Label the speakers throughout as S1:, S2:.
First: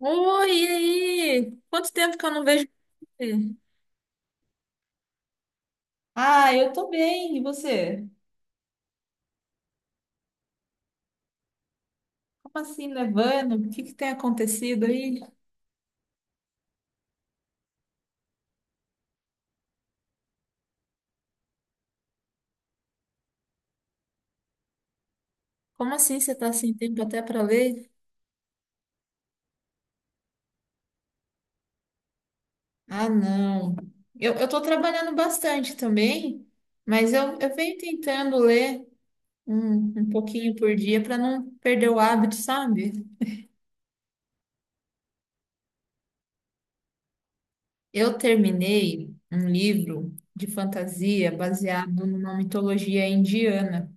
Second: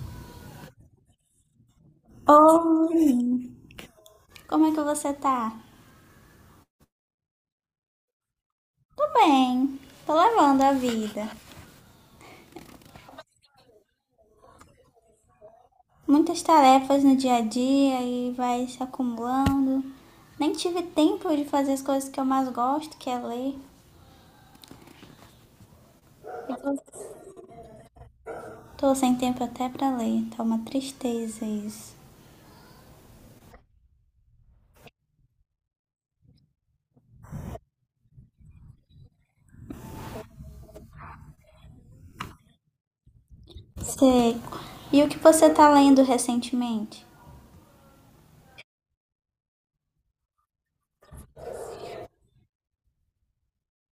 S1: Oi, e aí? Quanto tempo que eu não vejo
S2: Oi,
S1: você?
S2: como é que você tá?
S1: Ah, eu tô bem. E você?
S2: Tô bem, tô levando a vida.
S1: Como assim, nevando? O que que tem acontecido aí?
S2: Muitas tarefas no dia a dia e vai se acumulando. Nem tive tempo de fazer as coisas que eu mais gosto, que é ler.
S1: Como assim você tá
S2: E
S1: sem
S2: tô-
S1: tempo até para ler?
S2: Tô sem tempo até pra ler, tá uma tristeza isso.
S1: Ah, não. Eu tô trabalhando bastante também, mas eu venho tentando ler um pouquinho por dia para não perder o hábito, sabe?
S2: Sei. E o que você tá lendo recentemente?
S1: Eu terminei um livro de fantasia baseado numa mitologia indiana.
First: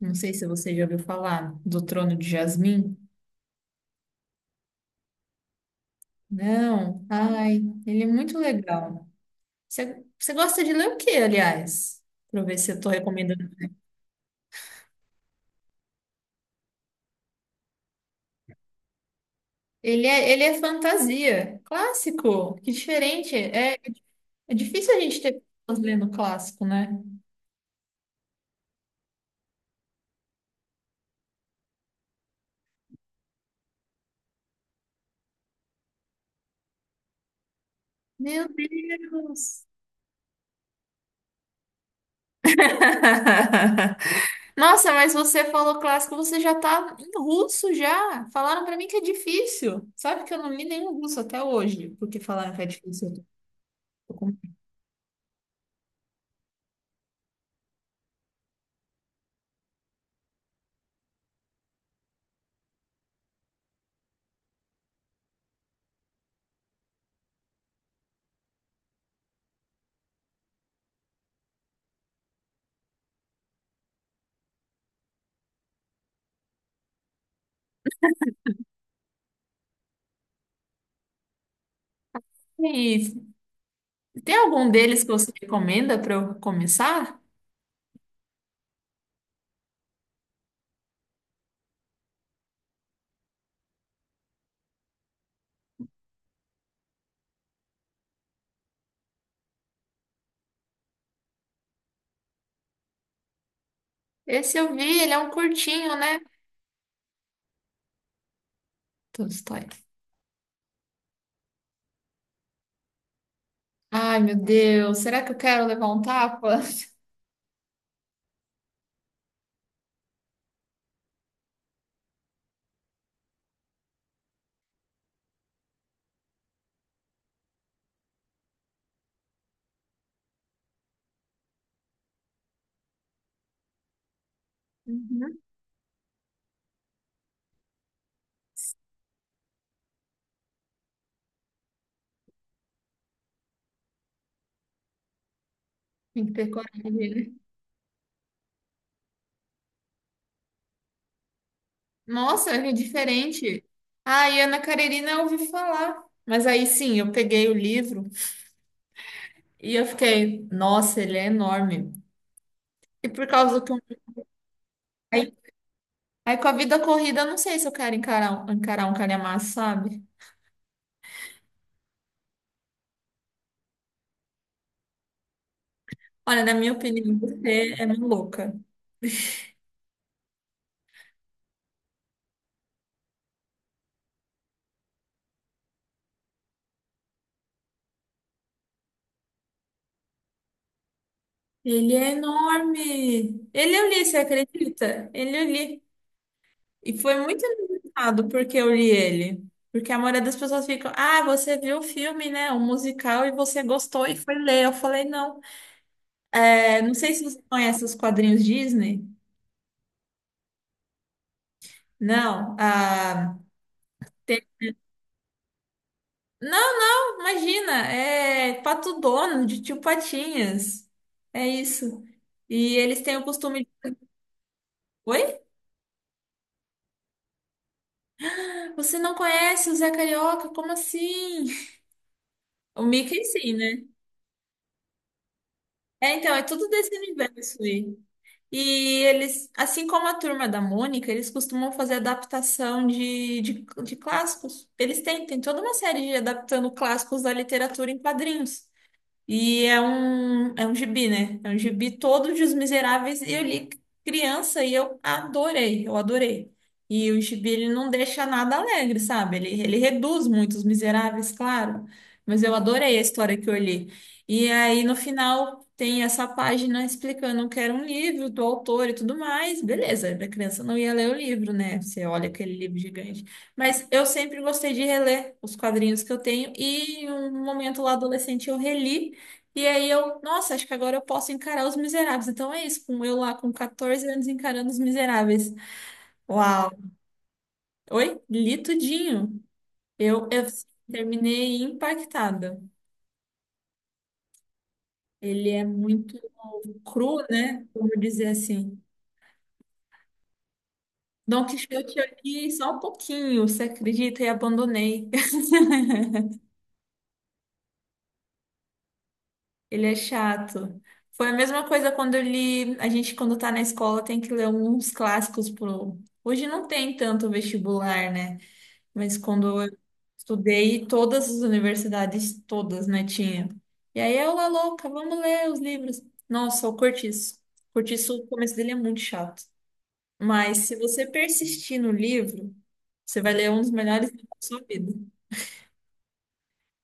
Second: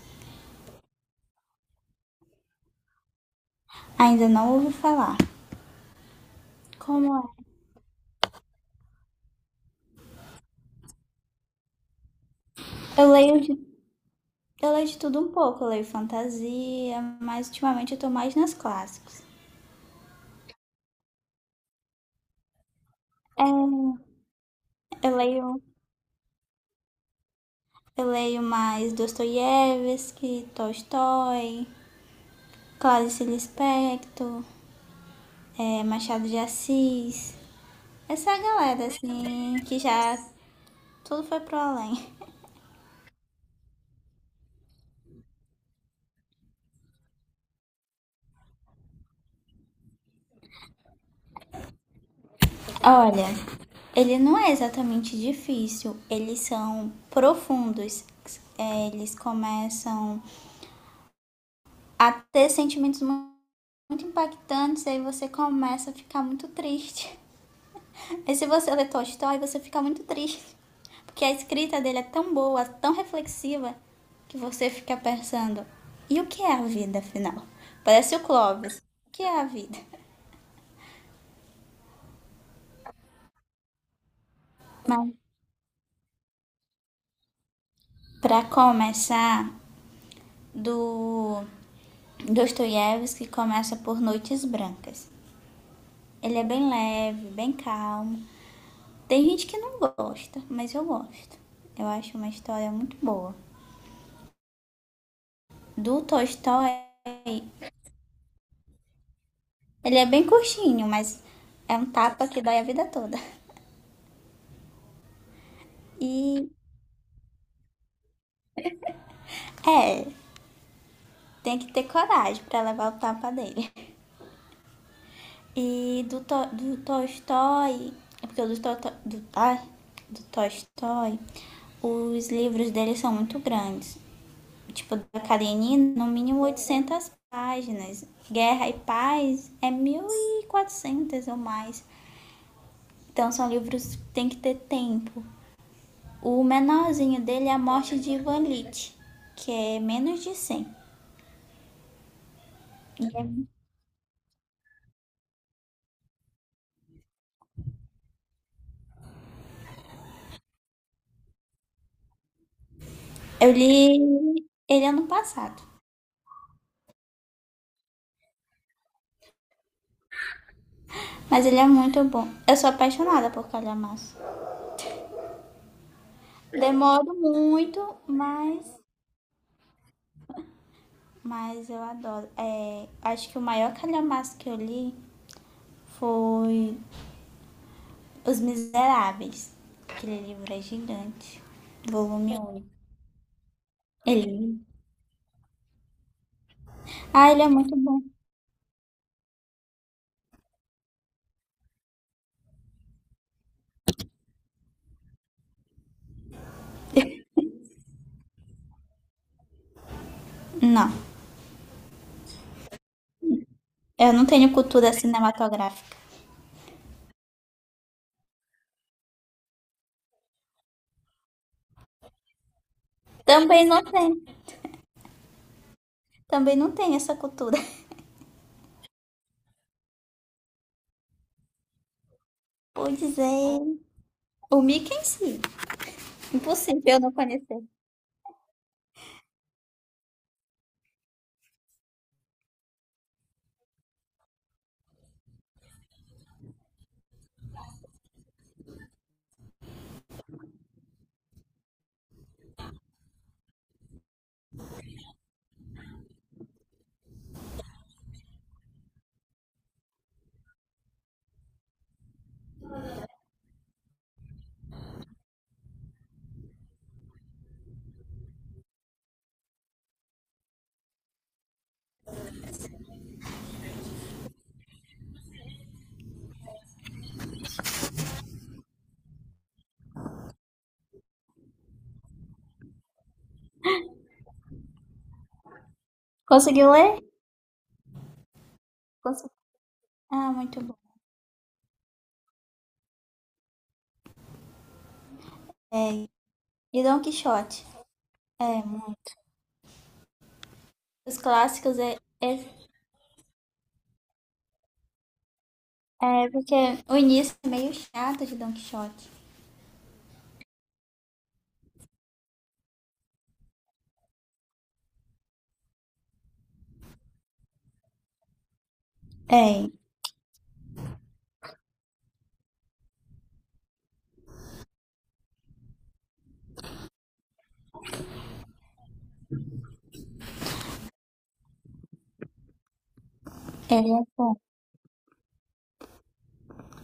S1: Não sei se você já ouviu falar do Trono de Jasmim.
S2: Ainda não ouvi falar.
S1: Não,
S2: Como é?
S1: ai, ele é muito legal. Você gosta de ler o que, aliás? Para eu ver se eu tô
S2: Eu leio
S1: recomendando.
S2: de, eu leio de tudo um pouco. Eu leio fantasia, mas ultimamente eu tô mais nos clássicos.
S1: Ele é fantasia, clássico, que diferente.
S2: É,
S1: É, é difícil a
S2: eu
S1: gente ter
S2: leio
S1: pessoas lendo clássico, né?
S2: Eu leio mais Dostoiévski, Tolstói, Clarice Lispector, Machado de Assis. Essa
S1: Meu
S2: galera, assim,
S1: Deus!
S2: que já tudo foi pro além.
S1: Nossa, mas você falou clássico, você já tá em russo já. Falaram pra mim que é difícil. Sabe que eu não li nenhum russo até hoje, porque falaram que é difícil.
S2: Olha, ele não é exatamente difícil, eles são profundos. Eles começam a ter sentimentos muito impactantes, aí você começa a ficar muito triste. E se você lê Tolstói, você fica muito triste. Porque a escrita dele é tão boa, tão reflexiva, que você fica pensando: e o que é a vida, afinal? Parece o Clóvis. O que é a vida?
S1: E tem algum deles que
S2: Mas,
S1: você recomenda para eu começar?
S2: para começar, do Dostoiévski começa por Noites Brancas. Ele é bem leve, bem calmo. Tem gente que não gosta, mas eu gosto. Eu acho uma história muito boa.
S1: Esse eu vi, ele é um curtinho,
S2: Do
S1: né?
S2: Tolstói,
S1: Tolstói.
S2: ele é bem curtinho, mas é um tapa que dói a vida toda.
S1: Ai, meu Deus, será que eu quero levar um
S2: E
S1: tapa?
S2: é, tem que ter coragem pra levar o tapa dele. E do Tolstói, é porque o do, to, do, ai, do Tolstói, os livros dele são muito grandes. Tipo, da
S1: Uhum.
S2: Karenina, no mínimo 800 páginas. Guerra e Paz é 1.400 ou mais. Então, são livros que tem que ter tempo.
S1: Tem que
S2: O
S1: ter coragem,
S2: menorzinho
S1: né?
S2: dele é a morte de Ivan Lit, que é menos de 100.
S1: Nossa, é diferente. Ah, e Ana Karenina eu ouvi falar. Mas aí sim, eu peguei o livro e eu fiquei, nossa, ele é enorme. E por
S2: Eu
S1: causa do que.
S2: li ele ano
S1: Aí,
S2: passado,
S1: aí com a vida corrida, eu não sei se eu quero encarar um calhamaço, sabe?
S2: mas ele é muito bom. Eu sou apaixonada por calhamaço.
S1: Olha, na minha
S2: Demoro
S1: opinião, você é
S2: muito,
S1: maluca.
S2: mas, mas eu adoro. É, acho que o maior calhamaço que eu li foi Os Miseráveis. Aquele livro é gigante,
S1: Ele é
S2: volume 1.
S1: enorme. Ele eu li, você
S2: Ele...
S1: acredita? Ele eu li. E foi
S2: Ah, ele
S1: muito
S2: é muito bom.
S1: engraçado porque eu li ele. Porque a maioria das pessoas ficam, ah, você viu o filme, né? O musical e você gostou e foi ler. Eu falei, não. É, não sei se você conhece os quadrinhos Disney.
S2: Não,
S1: Não. Ah,
S2: eu não
S1: tem-
S2: tenho cultura cinematográfica.
S1: Não, imagina. É Pato Dono, de Tio Patinhas. É isso. E eles têm o costume
S2: Também não
S1: de...
S2: tenho.
S1: Oi?
S2: Também não tem essa cultura.
S1: Você não conhece o Zé Carioca? Como assim? O
S2: Pois
S1: Mickey sim,
S2: é.
S1: né?
S2: O Mickey em si.
S1: É, então, é tudo desse
S2: Impossível não
S1: universo
S2: conhecer.
S1: aí. E eles, assim como a turma da Mônica, eles costumam fazer adaptação de clássicos. Eles têm, tem toda uma série de adaptando clássicos da literatura em quadrinhos. E é um gibi, né? É um gibi todo de Os Miseráveis. E eu li criança e eu adorei, eu adorei. E o gibi, ele não deixa nada alegre, sabe? Ele reduz muito Os Miseráveis, claro. Mas eu adorei a história que eu li. E aí, no final, tem essa página explicando que era um livro do autor e tudo mais. Beleza, a criança não ia ler o livro, né? Você olha aquele livro gigante. Mas eu sempre gostei de reler os quadrinhos que eu tenho. E em um momento lá adolescente eu reli. E aí eu, nossa, acho que agora eu posso encarar Os Miseráveis. Então é isso, com eu lá com 14 anos encarando Os Miseráveis. Uau.
S2: Conseguiu ler?
S1: Oi? Li
S2: Consegui.
S1: tudinho. Eu,
S2: Ah,
S1: eu
S2: muito bom.
S1: terminei impactada. Ele é muito
S2: E Don
S1: cru,
S2: Quixote.
S1: né? Como dizer
S2: É,
S1: assim.
S2: muito. Os
S1: Dom
S2: clássicos
S1: Quixote eu
S2: é,
S1: li só um pouquinho, você acredita? E abandonei.
S2: é porque o início é meio chato de Don Quixote.
S1: Ele é chato. Foi a mesma coisa quando eu li. A gente, quando tá na escola, tem que ler uns clássicos pro. Hoje não tem tanto vestibular, né? Mas quando
S2: É,
S1: eu estudei, todas as universidades, todas, né, tinha. E aí eu lá louca, vamos ler os livros. Nossa, o Cortiço. O Cortiço, o começo dele é muito chato. Mas se você persistir no livro, você vai ler um dos
S2: ele é
S1: melhores livros
S2: bom.
S1: da sua vida.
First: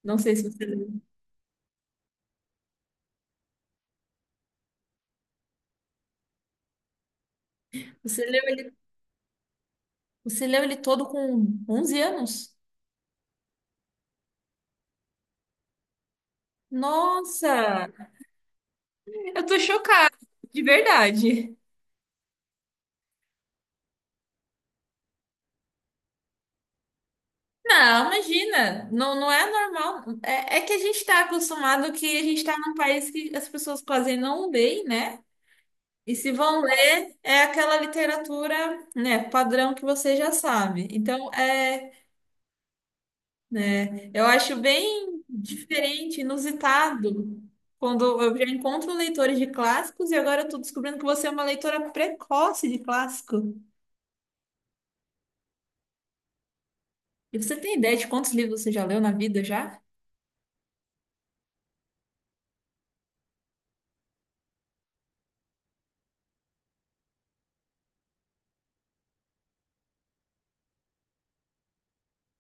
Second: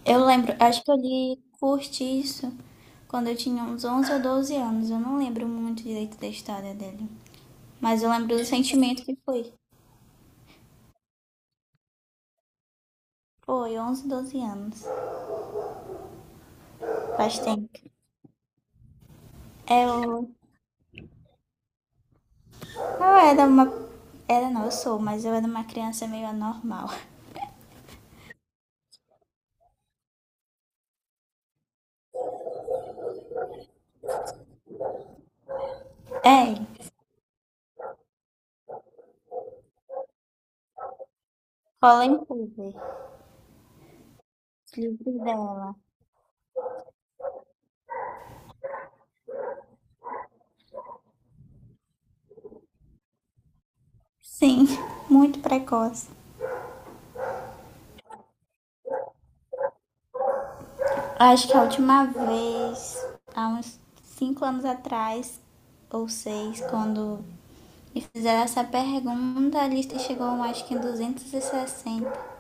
S1: Não
S2: Eu
S1: sei se
S2: lembro,
S1: você
S2: acho que eu
S1: leu.
S2: li Curtiço quando eu tinha uns 11 ou 12 anos. Eu não lembro muito direito da história dele. Mas eu
S1: Você
S2: lembro
S1: leu
S2: do
S1: ele,
S2: sentimento que foi.
S1: você leu ele todo com 11 anos?
S2: Foi 11 12 anos. Faz tempo.
S1: Nossa, eu tô
S2: É
S1: chocada,
S2: o
S1: de verdade.
S2: Eu era uma. Era não, eu sou, mas eu era uma criança meio anormal.
S1: Não, imagina, não, não é normal. É, é que a gente está acostumado que a gente está num país que as pessoas quase não leem, né? E se
S2: É,
S1: vão ler, é aquela literatura, né, padrão que você já sabe. Então, é,
S2: cola em tudo.
S1: né, eu acho
S2: Livre
S1: bem
S2: dela.
S1: diferente, inusitado, quando eu já encontro leitores de clássicos e agora eu estou descobrindo que você é uma leitora precoce de clássico.
S2: Sim, muito precoce.
S1: E você tem ideia de quantos livros você já leu na vida já?
S2: Acho que a última vez, há uns 5 anos atrás, ou 6, quando me fizeram essa pergunta, a lista chegou acho que em 260.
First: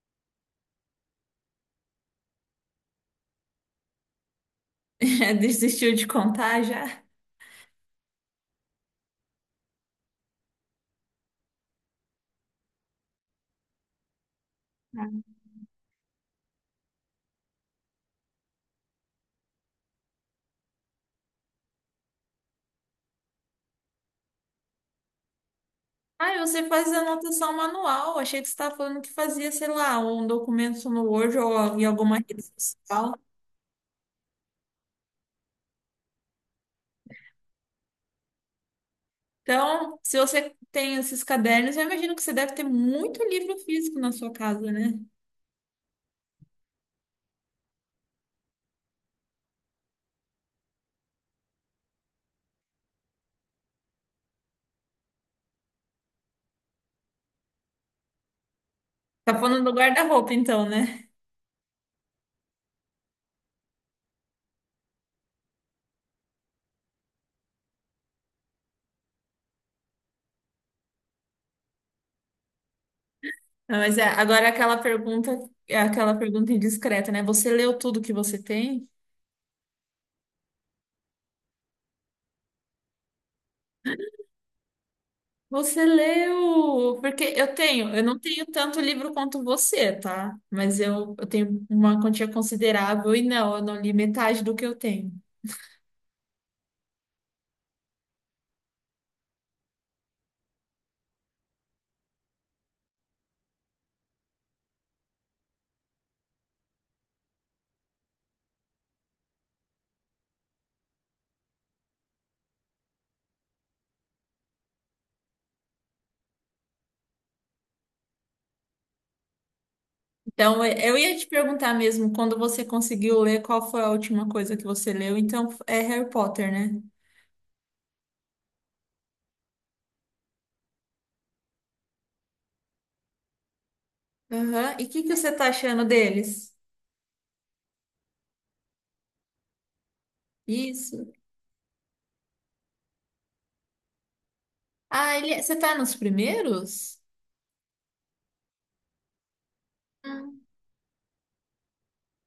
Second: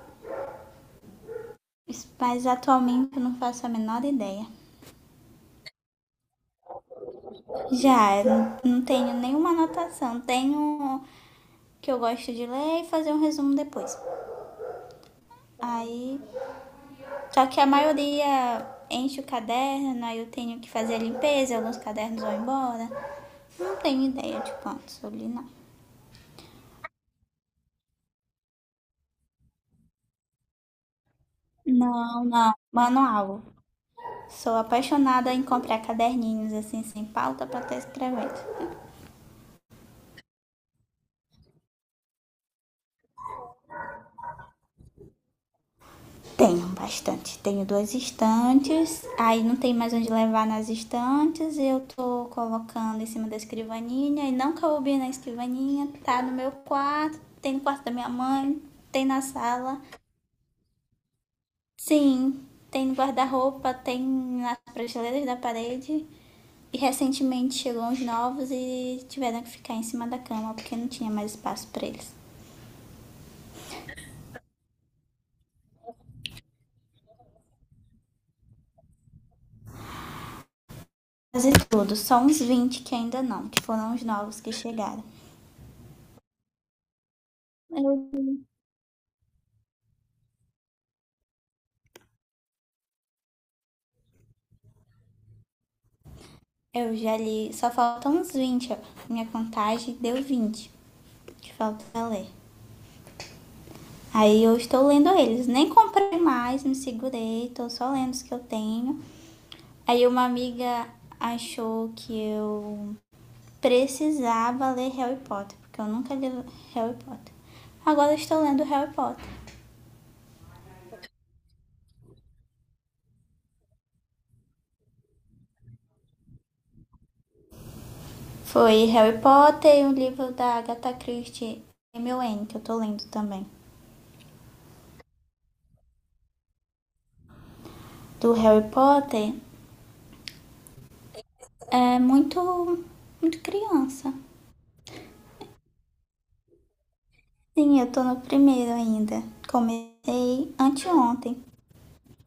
S2: Mas atualmente eu não faço a menor ideia.
S1: Desistiu de contar já?
S2: Já, não tenho nenhuma anotação. Tenho o que eu gosto de ler e fazer um resumo depois. Aí, só que a maioria enche o caderno, aí eu tenho que fazer a limpeza, alguns cadernos vão embora. Não tenho ideia de quantos eu li, não.
S1: Ah, você faz anotação manual. Achei que você estava falando que fazia, sei lá, um documento no Word ou em alguma
S2: Não,
S1: rede
S2: não.
S1: social.
S2: Manual. Sou apaixonada em comprar caderninhos assim, sem pauta pra estar escrevendo.
S1: Então, se você tem esses cadernos, eu imagino que você deve ter muito livro físico na sua casa, né?
S2: Tenho bastante. Tenho duas estantes, aí não tem mais onde levar nas estantes, e eu tô colocando em cima da escrivaninha, e não coube na escrivaninha, tá no meu quarto, tem no quarto da minha mãe, tem na
S1: Tá falando do
S2: sala.
S1: guarda-roupa, então, né?
S2: Sim, tem no guarda-roupa, tem nas prateleiras da parede. E recentemente chegou uns novos e tiveram que ficar em cima da cama porque não tinha mais espaço para eles.
S1: Não, mas é, agora aquela pergunta, é aquela pergunta indiscreta, né? Você leu tudo que você tem?
S2: Quase tudo, só uns 20 que ainda não, que foram os novos que chegaram.
S1: Você leu? Porque eu tenho, eu
S2: Eu,
S1: não tenho tanto livro quanto você, tá? Mas eu tenho uma quantia considerável e não, eu não li metade do que eu tenho.
S2: eu já li, só faltam uns 20 ó. Minha contagem deu 20 que falta pra ler. Aí eu estou lendo eles, nem comprei mais, me segurei, estou só lendo os que eu tenho. Aí uma amiga achou que eu precisava ler Harry Potter, porque eu nunca li Harry Potter. Agora estou lendo Harry Potter.
S1: Então, eu ia te perguntar mesmo, quando você conseguiu ler, qual foi a última coisa que você leu? Então, é Harry Potter, né?
S2: Foi Harry Potter e um livro da Agatha Christie, M O N que eu estou lendo também.
S1: Aham. E o que que você tá achando deles?
S2: Do Harry Potter,
S1: Isso.
S2: é muito, muito criança.
S1: Ah, ele, é, você tá nos primeiros?
S2: Sim, eu estou no primeiro ainda. Comecei anteontem.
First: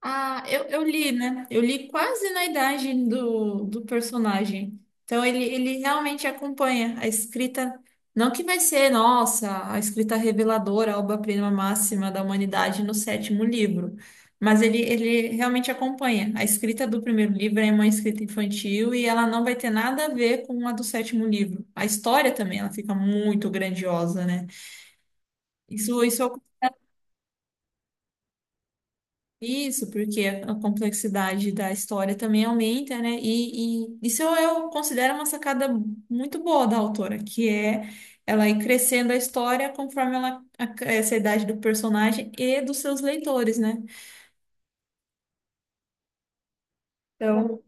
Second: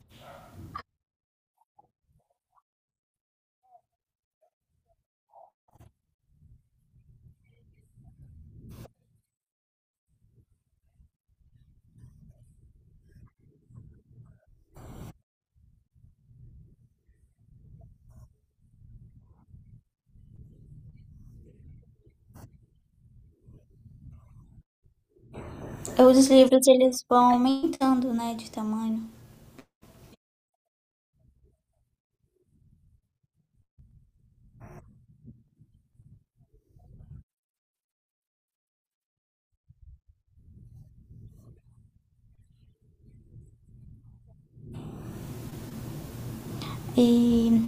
S1: Ah, eu li, né? Eu li quase na idade do personagem. Então ele realmente acompanha a escrita. Não que vai ser, nossa, a escrita reveladora, a obra-prima máxima da humanidade no sétimo livro. Mas ele realmente acompanha. A escrita do primeiro livro é uma escrita infantil e ela não vai ter nada a ver com a do sétimo livro. A história também, ela fica muito grandiosa, né? Isso,
S2: Os
S1: isso
S2: livros, eles vão aumentando, né, de tamanho.
S1: Isso, porque a complexidade da história também aumenta, né? E isso eu considero uma sacada muito boa da autora, que é ela ir crescendo a história conforme ela essa idade do personagem e dos seus leitores, né? Então,
S2: E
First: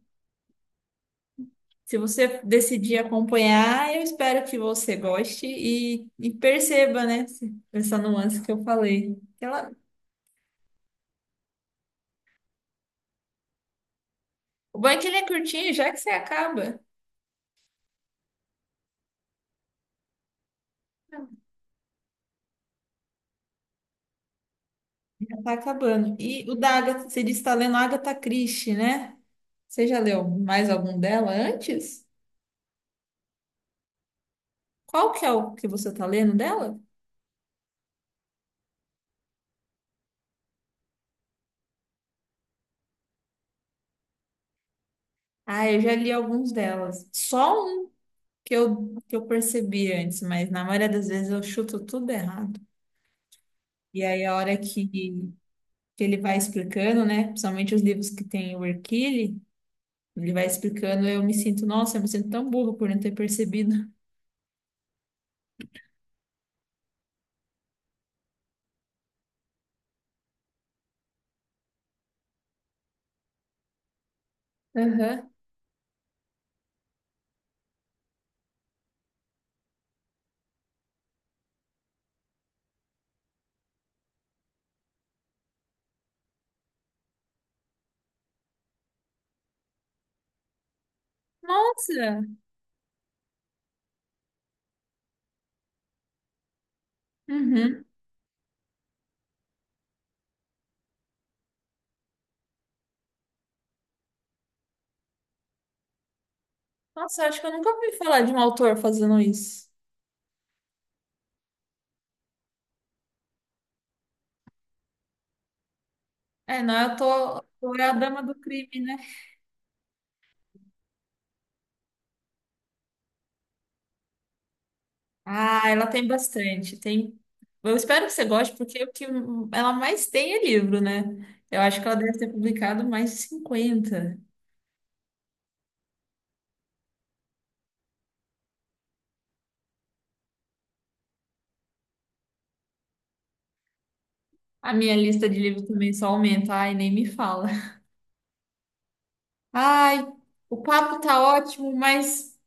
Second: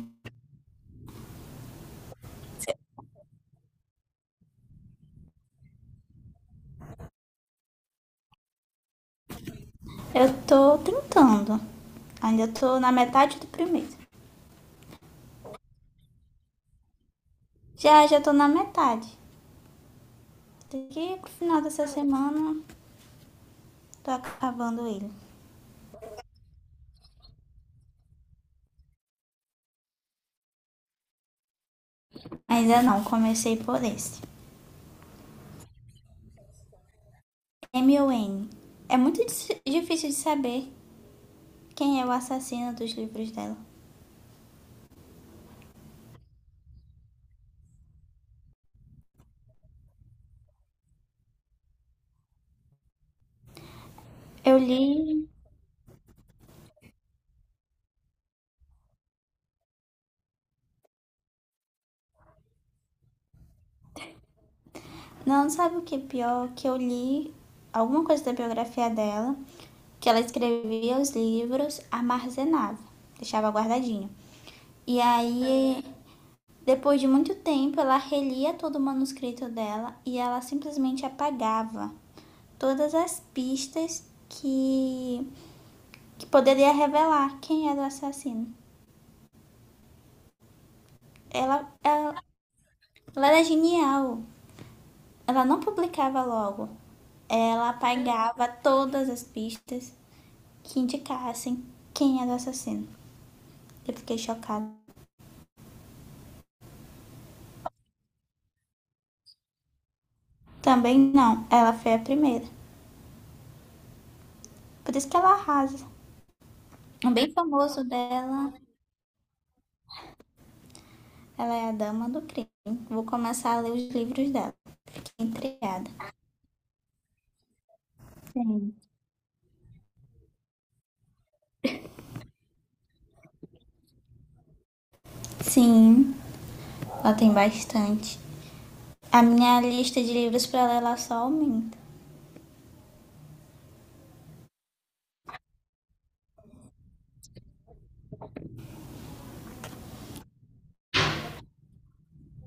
S1: se você decidir acompanhar, eu espero que você goste e perceba, né? Essa nuance que eu falei. Ela,
S2: eu estou tentando. Ainda estou na metade do primeiro.
S1: o bom é que ele é curtinho, já que você acaba.
S2: Já estou na metade. Daqui pro final dessa semana, tô acabando ele.
S1: Já tá acabando. E o da Agatha, você disse que tá lendo Agatha Christie, né? Você já leu mais algum dela antes?
S2: Ainda não, comecei por esse.
S1: Qual que é o que você tá lendo dela?
S2: M o N. É muito difícil de saber quem é o assassino dos livros dela.
S1: Ah, eu já li alguns delas. Só um que eu percebi antes, mas na maioria das vezes eu chuto tudo errado. E aí a hora
S2: Eu
S1: que,
S2: li.
S1: que ele vai explicando, né? Principalmente os livros que tem o Hercule, ele vai explicando, eu me sinto, nossa, eu me sinto tão burro por não ter percebido.
S2: Não, sabe o que é pior? Que eu li alguma coisa da biografia dela, que ela escrevia os livros, armazenava, deixava guardadinho. E
S1: Aham.
S2: aí, depois de muito tempo, ela relia todo o manuscrito dela e ela simplesmente apagava todas as pistas que, que poderia revelar quem era o assassino. Ela,
S1: Nossa!
S2: ela, ela era genial. Ela não publicava logo. Ela
S1: Uhum.
S2: apagava todas as pistas que indicassem quem era o assassino. Eu fiquei chocada.
S1: Nossa, acho que eu nunca ouvi falar de um autor fazendo isso.
S2: Também não, ela foi a primeira. Por isso que ela arrasa.
S1: É, não, eu
S2: Um bem
S1: tô, tô é
S2: famoso
S1: a dama do
S2: dela,
S1: crime, né?
S2: ela é a dama do crime. Vou começar a ler os livros dela. Que
S1: Ah,
S2: é
S1: ela tem bastante. Tem. Eu espero que você goste,
S2: Sim.
S1: porque o que ela mais tem é livro, né? Eu acho que ela deve ter publicado mais de 50.
S2: Sim, ela tem bastante. A minha lista de livros para ler ela só aumenta.
S1: A minha lista de livros também só aumenta. Ai, nem me fala. Ai, o papo tá ótimo, mas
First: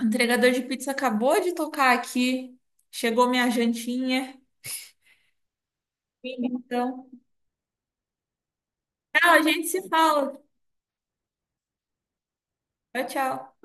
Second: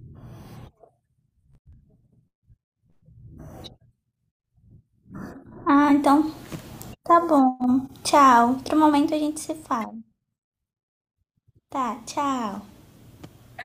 S1: o entregador de pizza acabou de tocar aqui. Chegou minha jantinha.
S2: Ah, então
S1: Então,
S2: tá bom. Tchau. Outro momento a
S1: tchau,
S2: gente
S1: a
S2: se
S1: gente se
S2: fala.
S1: fala.
S2: Tá, tchau.
S1: Tchau, tchau.